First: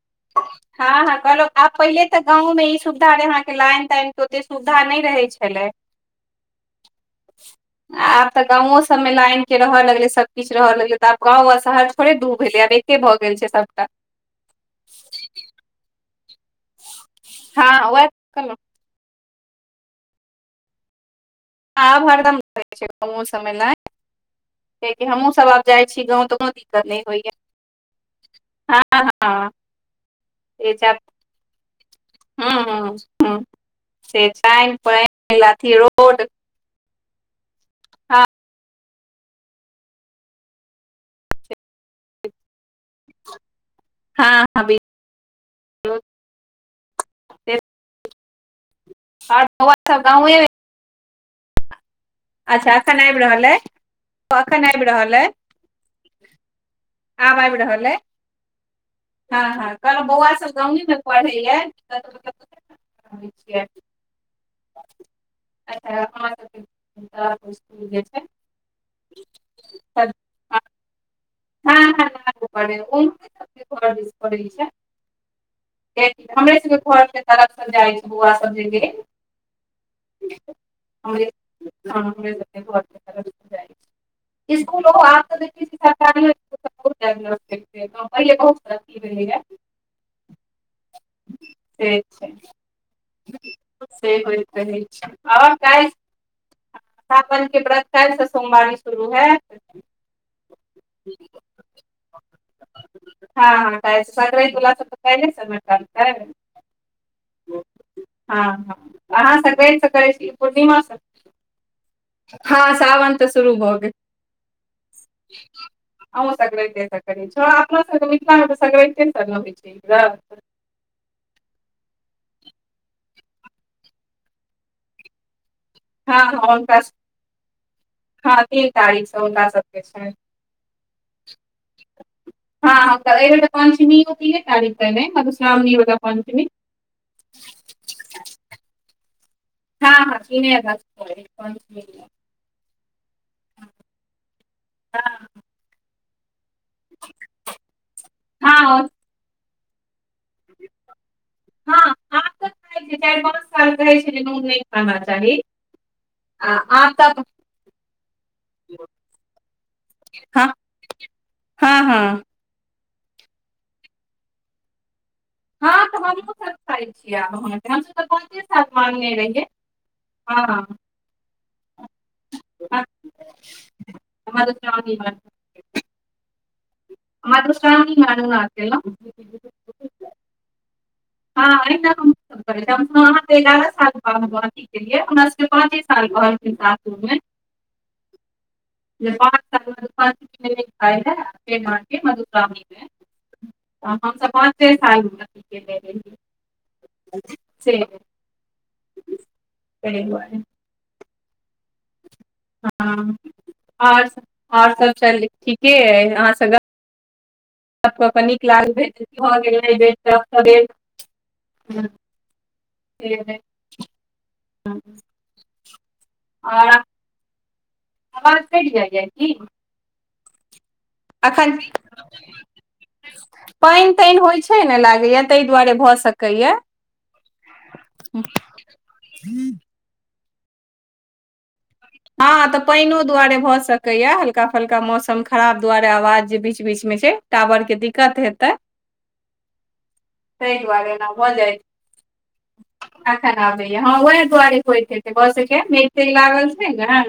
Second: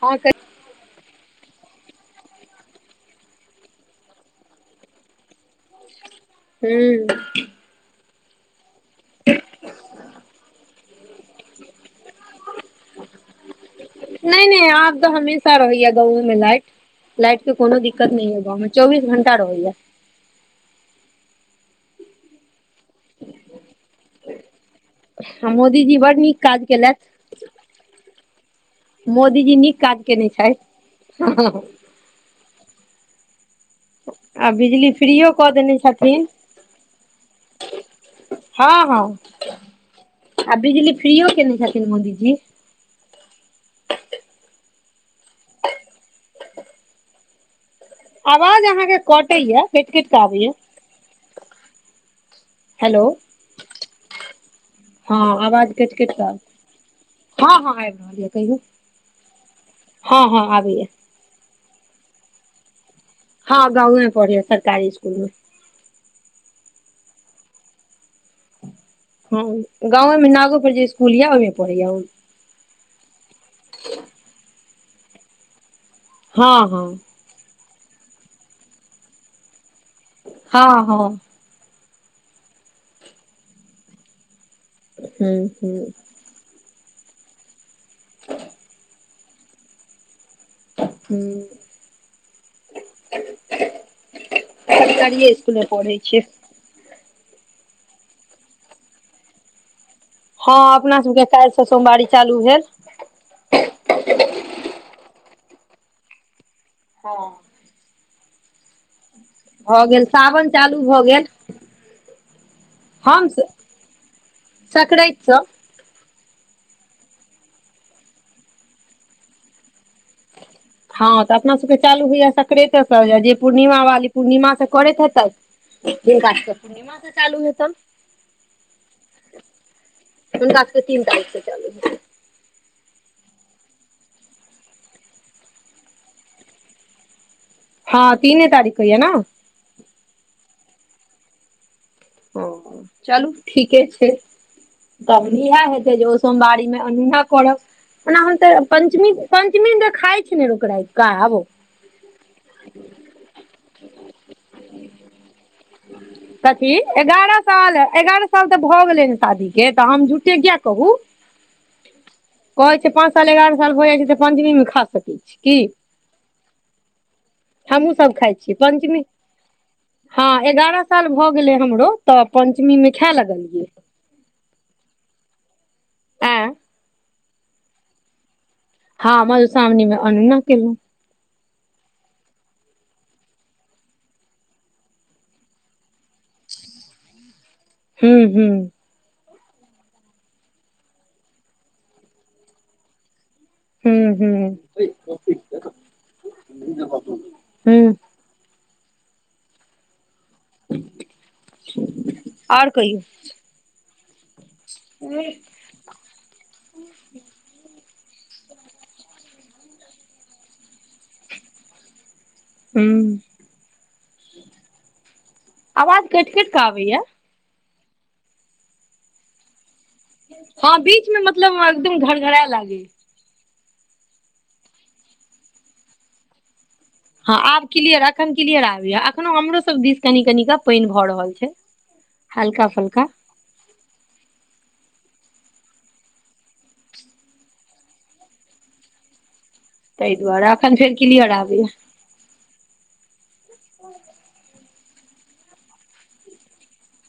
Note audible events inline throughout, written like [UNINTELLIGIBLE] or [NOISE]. हां कह हां ह कहलहु आब, पहिले तऽ गांव मे ई सुविधा रहे अहां के लाइन ताइन के ओते सुविधा नहि रहे छलय। हूं आब तऽ गाँवों सब में लाइन के रह लगले, सबकिछु रहऽ लगले तऽ आब गाँव आ शहर थोेरे दू भेलै, आब एके भऽ गेल छै सबटा नहि- नहि आब तऽ हमेशा रहये गाँंवों में लाइट। लाइट के कोनो हँ वैह दिक्कत नहि ये कहलौं गांव में, चौबीस घंटा रहैया। आब हरदम रहय छै, गांवो सब में लाइन कियकि हमहुँ सब आ आब जाइ मोदीजी छी बड गाँव, त नीक कोनो काज दिक्कत नहि केलथि होइया हँ हँ मोदीजी नीक काज केने छैथ। हं-हं से आ छनि बिजली फ्रीयो पनि कऽ अथि देने रोड छथिन हँऽ हँ -हँ, आ बिजली फ्रीओ केने छथिन मोदीजी। हां से आवाज अहाँके आओर कटैया बौआ कइट सब -कइट कऽ गाँवे आबैया अच्छा एखन हेलो आबि रहल अइ, ओ एखन आबि रहल हँ अइ आवाज कटि कटि कऽ आब हँ आइब हँ रहल आबि अय, यऽ कहियौ हँ- हँ कहलो हँ बौआ हँ सब गांवें आबैया में पढय ये हँ गांवें में पढये सरकारी स्कुल में [UNINTELLIGIBLE] हं सब गांवों में नागो पर जे स्कुल ये ओहिमे पढ़ै हँ ये ओ। [UNINTELLIGIBLE] हमरे हँ हँ सबके घर तरफ स जाइ छै, बोआ सब जे गेल। हँ- हँ। हां, हमर सबके घर के तरफ जे जाय छय, स्कुलों आ हूँ [UNINTELLIGIBLE] [UNINTELLIGIBLE] हूँ से छै से होयत रहय छय सरकारिए आउ स्कुलमे कैल। पढ़ै छियै सावन के व्रत काल्हि स सोमवारी शुरू हेत। हँ, अपना सबके काल्हि स, सोमवारी चालू भेल। हँ -हँ, केल स संकरेत बला सब त केले स न करतय। हँ। हँ, हँ, अहाँ सक्रेंत भऽ से गेल करै छी कि सावन पूर्णिमा चालू सँ? भऽ गेल हँ, साावन तऽ हम शुरू भऽ गेल। सकरातिसँ अहूँ सक्रैंते सँ करै छी हँ, अपना सभके मिथिलामे सक्रैते सँ नऽ होइ छै इ व्रत। हँ, तऽ अपना सभके चालू होइयऽ सक्रैते सँ, ज-जे पूर्णिमा वाली पूर्णिमा से कऽरैत हेतैथ हँ तिनका सभके हँ हुनका पूर्णिमा से चालू हेतैन। हँ, तीन तारीख सँ हुनका सभके छैन। हुनका सबके तीन तारीख से चालू हेतै हँ, हँ, तऽ अइबेर तऽ पञ्चमीयो तीने तारीक कऽ ने, मधुश्रावणी वला पञ्चमी। हँ, तीने तारीख होइए ने। हँ, हँ, तीने अगस्त कऽ रहै पञ्चमीयो। ओ चलू, ठीके छै। हँ तब इहै हेतै जे ओ सोमवारी नै अनूना करब, एना हम तऽ हँ पंचमी-पंचमी द खाय छैने लोक राईत कऽ आबो। हँ, आब तऽ खाय छै। चारि-पाँच साल कहै छलै नोन नै खाना चाही। आ की, आब तऽ एगारह साल-एगारह साल तऽ भऽ गेलै ने शादी के तऽ हम झूठ्ठे किया कहू? हाँ-हाँ कहै छै पाँच साल एगारह साल भऽ जाय छै तऽ पंचमीं मे खा सकै छी। की हँ, तऽ हमहुँ सब खाय छीयै [UNINTELLIGIBLE] हम सब हमहूँ तऽ खाइ पाँचे छियै साल पंचमी मांगने रहियै। हँ, एगारह साल भऽ गेलै हमरो, तऽ पञ्चमीमे खैए लगलियै। [UNINTELLIGIBLE] आँय मधुश्रावणी मे नुआ हां, मधुश्रावणी में अनुना केलौं। हँ, अहिना हमहु सभ [UNINTELLIGIBLE] अहाँके एगारह साल बाद [UNINTELLIGIBLE] केेलियै, हमरा सबके पाँचे साल कहलखिन सासुर में। हूँ-हूँ जे पांच साल मधुश्रावणी में नई खायले, फेर माँ के मधुश्रावणी में हूँ तऽ हम सब हूँ पाँचे साल मे अथी केने रहियै। [UNINTELLIGIBLE] [UNINTELLIGIBLE] हूँ तै दुआरे। आओर कहियौ हँ, आओर सब आओर सब [UNINTELLIGIBLE] ठीके अय आहा से गप्प गप्प कऽ के नीक लागलैह [UNINTELLIGIBLE] भऽ गेलै [UNINTELLIGIBLE] से हूँ नहि आवाज कैट-कैट कऽ आओर आबैयऽ। आवाज कैट जाइय कि। हँ, बी अखन पाइन-ताइन होय छै नऽ लागैयऽ तै दुआरे भऽ सकैयऽ। हँ, आब क्लियर अखन क्लियर आबै यऽ अखनो हमरो सब दिस कनि-कनि कऽ पाइन भऽ रहल छै। आ तऽ हल्का पाइनो फल्का दुआरे भऽ स कैयऽ, हल्का-फल्का मौसम खराब दुआरे आवाज जे बीच-बीच मे छै, टावर के दिक्कत हेतै। ताहि तय एखन दुआरे फेर ऐना क्लियर भऽ जाय आबैया अखैन आबैयऽ हँ, वएह दुआरे होइत हेतै भऽ सकैयऽ, मेघ-तेघ लागल छै ने।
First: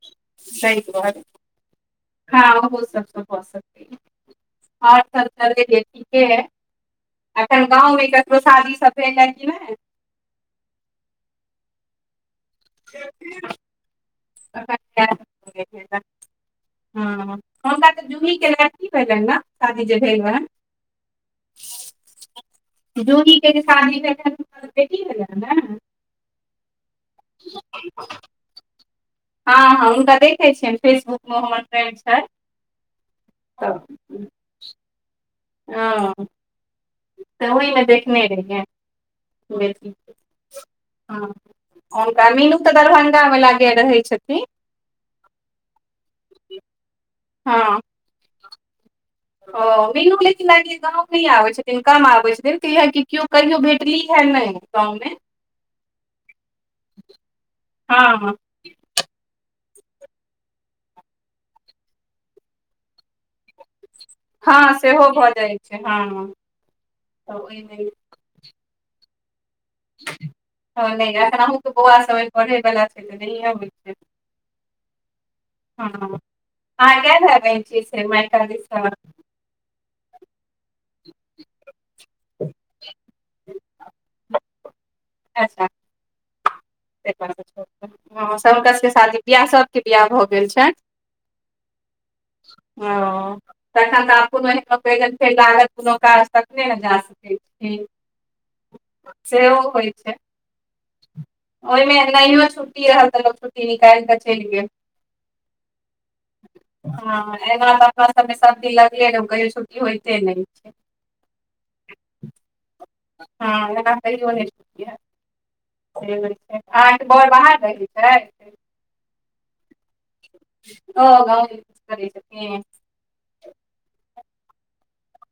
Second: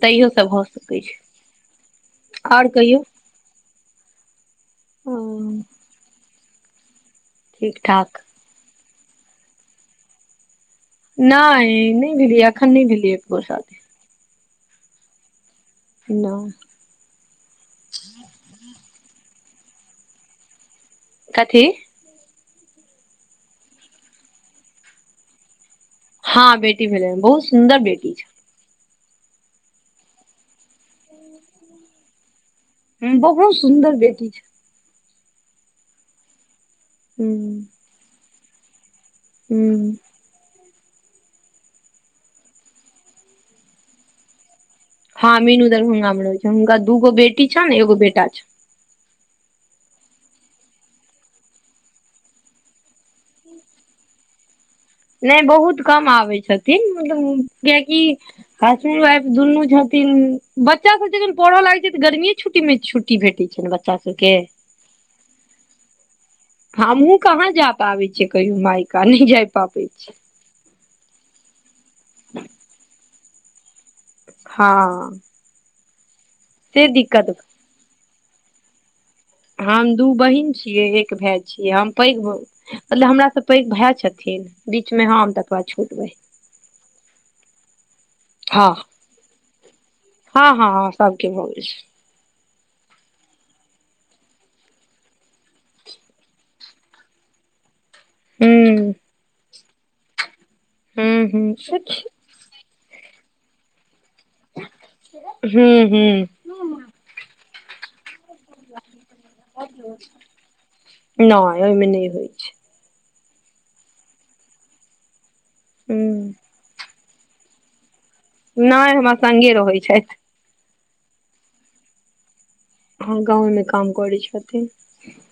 तैयो सब भऽ सही सकै छै [UNINTELLIGIBLE] हँ, आओर ओहो कहियौ सब सँ भऽ सकयऽ। और सभ तऽ लेके ठीके हय। अखन ठीक गाँवमे ठाक ककरो शादी सब भेल हन कि नै। नइ- नै भेलैयऽ, अखन नै भेलैयऽ कोय शादी। [UNINTELLIGIBLE] रहै। नई हँ हमरा तऽ जूही के लड़की भेलनि ने शादी जे भेल रहैन। कथी? जूही के जे शादी भेलाईन हुनका त बेटी भेलाइन न [UNINTELLIGIBLE] हँ बेटी भेलै बहुत सुन्दर बेटी छैन। हँ-हँ हुनका देखै छियनि फेसबुकमे हमर फ्रेंड छथि। हूं बहुत सुन्दर बेटी छै। हँ हूँ तऽ ओहिमे देखने रहियै बेटी हूँ के। हं हुनका मीनू तऽ दरभंगामे लागे रहै छथिन। हँ मीनू दरभंगा मे रहै छै हूनका दूगो बेटी छन हँ एगो बेटा छै। ओ मीनू लेकिन लागेया गाँव नहि आबैत छथिन कम आबैत छथिन कियाकि केओ कहियो भेटली है नहि। गाँव मे नहि बहुत कम आबै छथिन मतलब कियाकि हँ हसबैंड वाइफ दुनू छथिन बच्चा सब जखन पढ़ऽ लागै छै तऽ गर्मीे छुट्टींमे छु टी भेटै छै ने बच्चा सबके। हँ सेहो भऽ जाइ छै हँ। हमहुँ तऽ कहाँ जा ओहिमे पाबै छै कहियो मायका नहि जाय पाबै। छी हँ नहि एखन अहूँके बौआ सभ ऐ पढ़ैवला छै तऽ नहिए होइ छै। हँऽ हँ आहाँ कै भाय बहिन छियै से मायका दिस सँ-? हम दू बहिन छियै एक भाय छियै हम। पैघ मतलब हमरासँ पैघ भए छथिन बीचमे हम तकबाद अच्छा छोट बहिन। हँ हँ शतसके [UNINTELLIGIBLE] शादी बिआह सब। क्रिया भऽ गेल हँ छै हँ हँ सबके भऽ गेल छै ओ। तखन तऽ आब कोन फेर लागत कोनो काज तकने ने जा सकै छै। ई हूँ सेहो होइ छै। हूँ। ओहिमे नहियो छुट्टी रहल तऽ लोक छुट्टी निकाइल कऽ चलि गेल। हं हूँ। हँ एना तऽ अपना सबके सब दीन लगले ने कहियो छुट्टी होइते नहि छै। नै अहिमे नहि होइ छै। हँ एना कहियो नै छुट्टी होइत। से होइ हूँ छै आहाँ के बर बाहर रहैत छैथ। नहि हमरा संगे रहैत छैथ। ओ ग [UNINTELLIGIBLE] करै‌ सकिन। हँ गाँवमे काम करै छथिन।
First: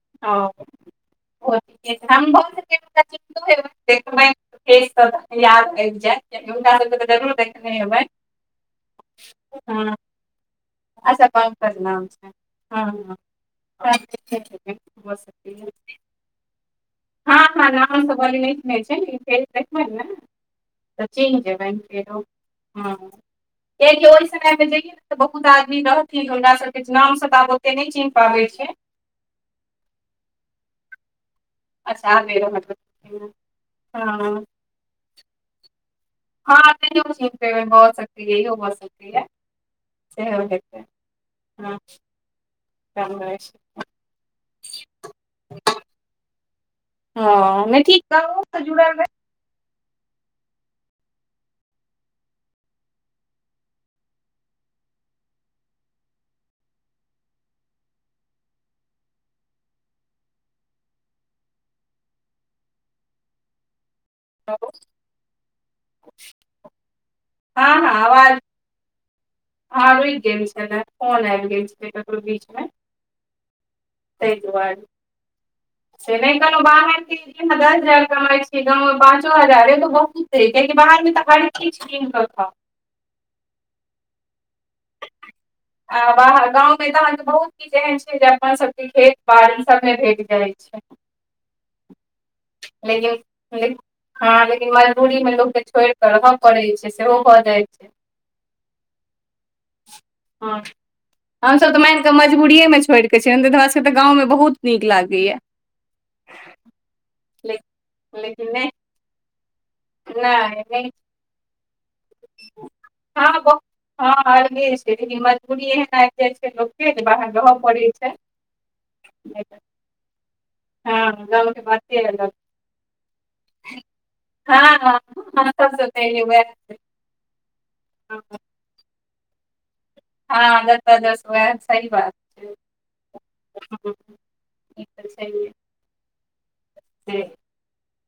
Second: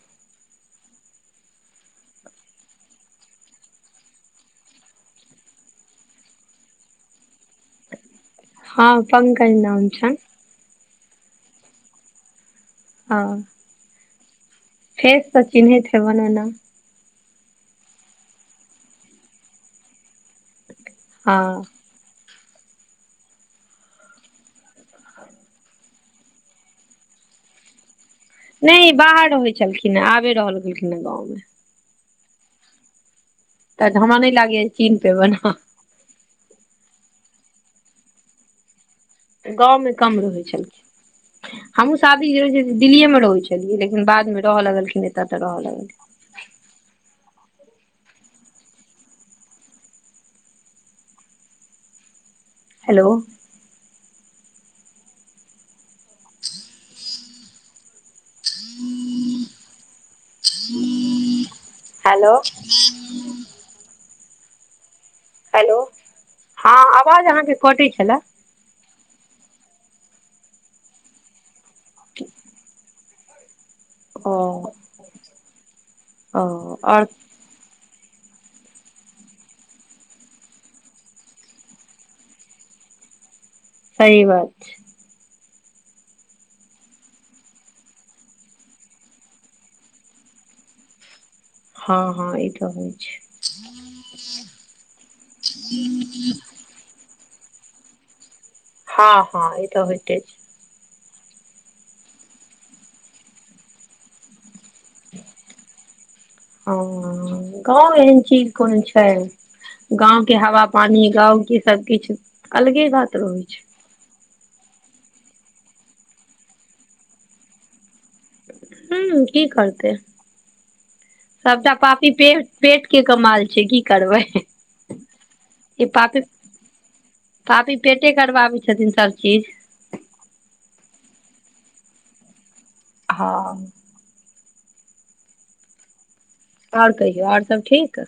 ह [UNINTELLIGIBLE] देखबै। के सब याद आबि जायत हुनका सबके तऽ जरूर देखने हेबैन। हँ पंकज नाम छैन। अच्छा पंकज नाम छैन [UNINTELLIGIBLE] हँ बस‌ भऽ फेस तऽ चिन्हैत सकैया हेबनि ओना [UNINTELLIGIBLE] हँ हँ नाम सब [UNINTELLIGIBLE] छै फे देखबै ने तऽ चल हँ जेबै। [UNINTELLIGIBLE] ह एक कि ओहि समय जा ने त बहुत बहुत आदमी रहथिन जे हुनका सबके नाम से तऽ आब ओते नहि चिन्ह पाबै छियै। नहि बाहर रहैत छलखिन है आबे रऽहऽ लगलखिन है गाँवमे। अच्छा आबे रहऽ मतलब [UNINTELLIGIBLE] [UNINTELLIGIBLE] तऽ हमरा नैय लागैया चिन्ह पेबन अहाँ। हँ नहियो चिन्ह पेबैन भऽ सकैया इहो भऽ सकैया। गाँवमे कम रहै छलखिन हँ हमहुँ सब [UNINTELLIGIBLE] कम दिल्लीएमे रहै छै छलियै लेकिन बाद में रहऽ लगलखिन एतऽ तऽ रहऽ लगलिए। हँ नै ठीक गाँवो स जुड़ैल‌ रहै हेलो। हेलो। हँ [UNINTELLIGIBLE] हेलो हँ आवाज अहाँके हँ कटै हँ छलै। आवाज हँ रुइक गेल छेलै फोन आइब गेल छेलै ककरो बीच में। ओ तैय दुआरे से नइ ओ कहलऊं बाहर आओर के तीन हजार जे अहाँ कमाय छी गाँव में पाँचो हजार अय तऽ बहुत अय कियैकि बाहर में तऽ हर चीज कीन कऽ खाऊ। सही बात छै। आ बाहर गाँवमें तऽ अहाँके बहुत चीज एहेन छै जे अपन सबके खेत बाड़ी सबमे भेट जाइ छै। हँ हँ ईट लेकिन ले हँ लेकिन मजदूरीमे लोकके छोइड़कऽ रहऽ पड़ै छै से सेहो भऽ जाइ छै। हँ हँ ई तऽ होइते छैय। हँ हमसभ तऽ माइन कऽ मजबूरिये में छोइड़ कऽ छियैन नै तऽ हमरा सबके तऽ गाँवमे बहुत नीक लागैइयै। ओ गाँव एहन लेकिन चीज नहि कोनो छै? गांव के नहि हवा नहि पानी गांव के सबकिछ अलगे बात रहै हँ बहुत छै। हँ अर्गे छै लेकिन मजबूरीए एहन आइब जाय छै लोकके जे बाहर रहऽ पड़ै छै। हूं की करतै हँ गाँवके सबटा बाते पापी पे अलग पेट के कमाल छै की करबै। हँ हँ हँ सबसँ ई पहिले पापी वएह छै पापी पेटे करबाबै छथिन सब चीज। हँ जतऽ जस वैह सही बात। हँ। हम्म ई तऽ छैयहे। और कहियौ और सब ठीक?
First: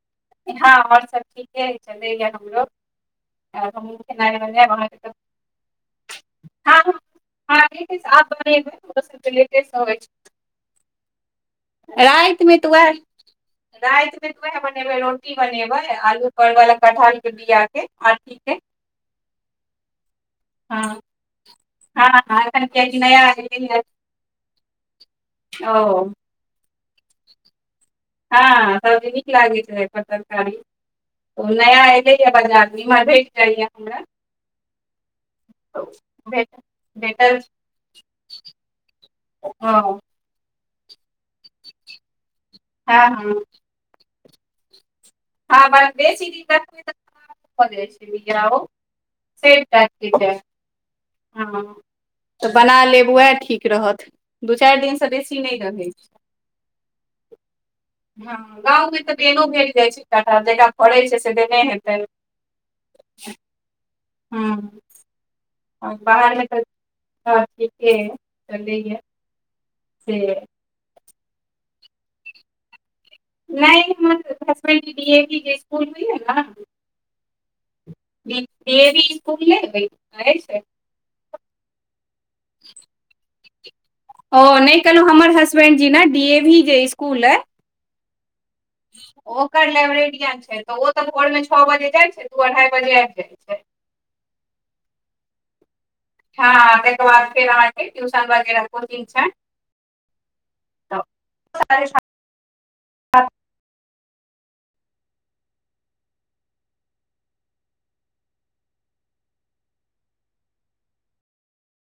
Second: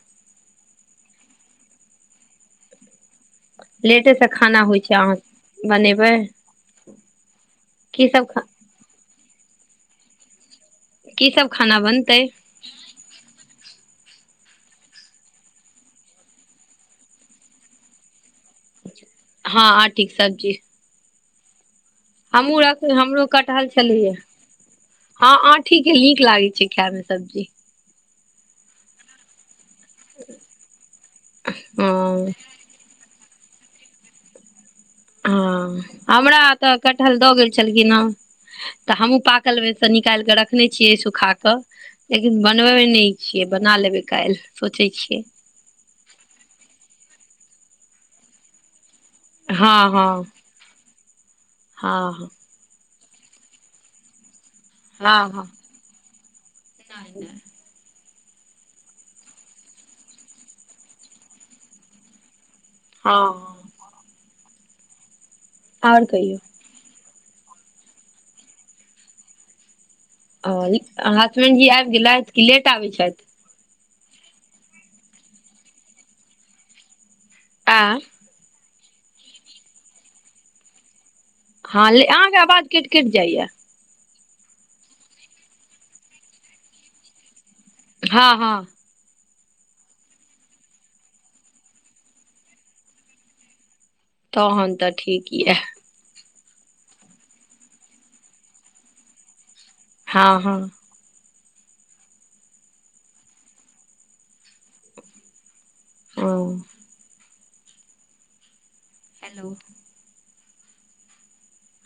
हँ और सब ठीके चलैए हमरो। [UNINTELLIGIBLE] लेटे से खाना होइ छै अहाँ बनेबै हँ [UNINTELLIGIBLE] आब की सब खा बनेबै बौआ सब तऽ लेटे स अबै छै। की सब खाना बनतै राइत में तऽ वैह राइत में तऽ वैह बने बनेबै रोटी बनेबै आलू परवाला कटहल के बिआ के अथी के हँ आँठीक सब्जी। हँ। हँ हमहुँ एखन रख कियाकि नया हमरो एलै कटहल हे छलहैये। हँ आँठी के ओ नीक लागै छै खै में सब्जी। हँ [UNINTELLIGIBLE] नीक लागैत रहै एकर तरकारी नया हँ एलैया बाजार नीमन भेट जाइयै। हमरा हँ तऽ हमरा भेट तऽ कटहल द भेटल गेल छलखिन ह, तऽ हमहु पाकल मे से हँ कनी निकालि के रखने छियै सुखा कऽ, लेकिन बनबै हँ नै हँ छियै, बना लेबै काल्हि। सोचै छियै। हँ ब बे सी बीज [UNINTELLIGIBLE] से हँ त हँ ठीके। हँ। तऽ बना लेब वैह ठीक रहत। दू चारि दिनसँ हँ बेसी हँ नहि रहै छै। हँ गाँवमे तऽ बेनो भेट जाइ छै कटहल, जकरा फरैत हेतै से देने हेतै। हँ। हुं आओर कहियौ बाहरमे तऽ ठीके चलैए। छियै। हसबेंड जी आबि गेलथि, कि लेट आबै छथि। नहि हमर हसबैंड डी ए पी के इसकुल होइये ने एं। ई डी ए वी स्कूल नइ होइत छैक हँ लेकिन अहाँ के आवाज कइट-कइट जाइये। ओ नहि कहलहुॅं, हमर हसबेंड जी ने डी ए वी जे स्कूल अइ हँ हँ। ओकर लाइब्रेरियन छैथ, तऽ ओ तऽ भोर में छओ बजे जाइ छैथ तऽ ओ अढ़ाई बजे आबि जाइ छैथ। तखन त ठीक ये। हँ तकर बाद फेर अहाँके ट्यूशन वगेरह कोचिंग छैन। हँ हँ। तऽार [UNINTELLIGIBLE] ओ। हेलो।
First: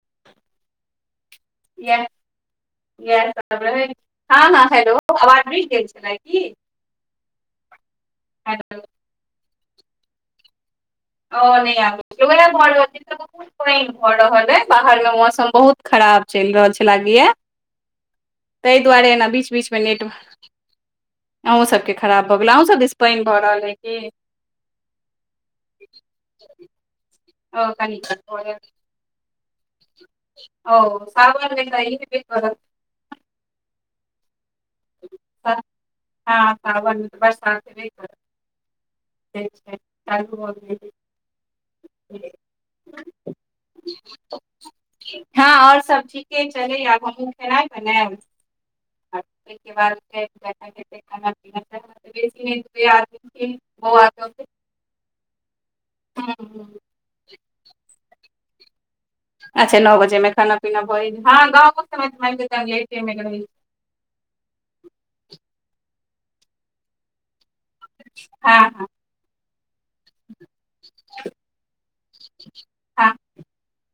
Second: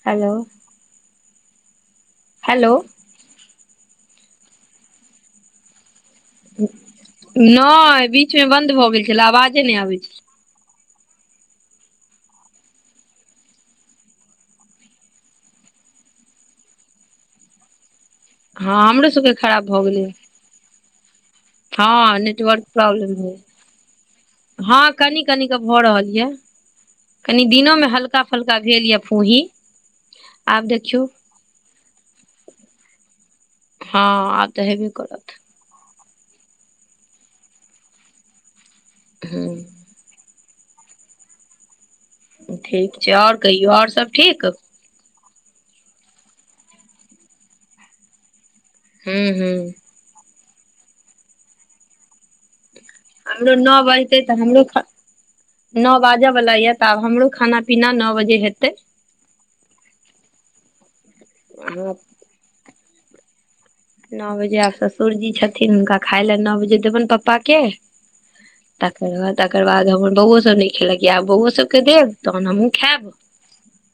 हेलो। ए [UNINTELLIGIBLE] हेलो। इएह सब तब रहै छै। हँ हँ हेलो आवाज नय जाय छलैन। नइ बीच मे बन्द हेलो भऽ गेल छले, आवाजे नहि आबै छले। और नहि आयब। अगर ओहि घर रहतै तब। खुब पानि परि रहल ऐ, बाहर मे मौसम बहुत खराब चलि रहल छै लागै ये। तै हँ हमरो दुआारे एना सबके बीच खराब भऽ बीचमे गेलै नेटवर्क अहूँसभके हँ खराब भऽ गेले। नेटवर्क अहूँसभ दीस प्रॉब्लम भेल पैनभऽ रहल अछि कि। हँ कनि कनि के भऽ रहल ये। कनी ओ दिनोमे कनी हल्का-फुल्का भेल ये फूही। आब देखियौ और सावन मे तऽ ई हैयबे करत। हँ आब तऽ हेबे करत। हँ साबन मे तऽ बरसा हेबे करत। ठीक छै। हूँ राइत भऽ गेल ये। ठीक छै। आओर कहियौ आओर सब ठीक। हँ आओर सब ठीके छै। कनी आब हमहुँ खेनाय बनायब। आ हूँ हूँ ताहि के बाद सब खाना-पीना खेतय। खाना-पीना खा कऽ सुतय के प्रयास। हमरो नौ बजितै तऽ हमरो खा नो बाजऽ वाला यऽ, तऽ आब हमरो खाना-पीना नो बजे हेतै। अच्छा नौ बजेमे खाना-पीना भऽ ए, हँ गाँवों [UNINTELLIGIBLE] मे मानिके चलू एहि टाइम [UNINTELLIGIBLE] नौ बजे आब ससुरजी छथिन, हुॅंनका खाय ले नौ बजे देबनि पप्पा के। हँ हँ तकर बाद, तकर बाद हमर बौओ सब नय खेलक यऽ। आब बौओ सब के देब, तहन हमहुँ खायब। हँ [INAUDIBLE]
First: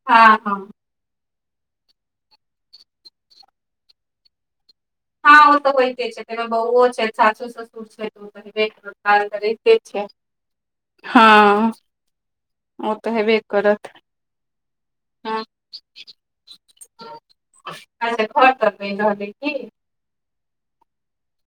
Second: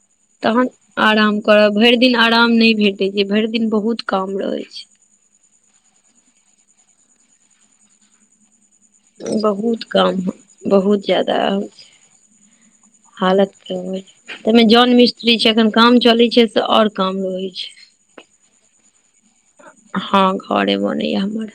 हँ। हँ तहन आराम करब। भरि दिन आराम नहि भेटय छै। भरि दिन बहुत काम रहै छै। हँ, ओ तऽ होइते छै। तैमे बउवो छै, सासो-ससुर छै, तऽ उ त हेबै करत। काज तऽ रहिते बहुत छै काम, बहुत जादा होय हँ छै। ओ तऽ हेबे हालत [UNINTELLIGIBLE] करत ताहि मे जोन-मीस स्त्री हाँ छै। एखन काम चलै छै से और काम रहै छै। हँ, अच्छा घर तर बनि रहलै की घऽरे बनैयऽ हमर।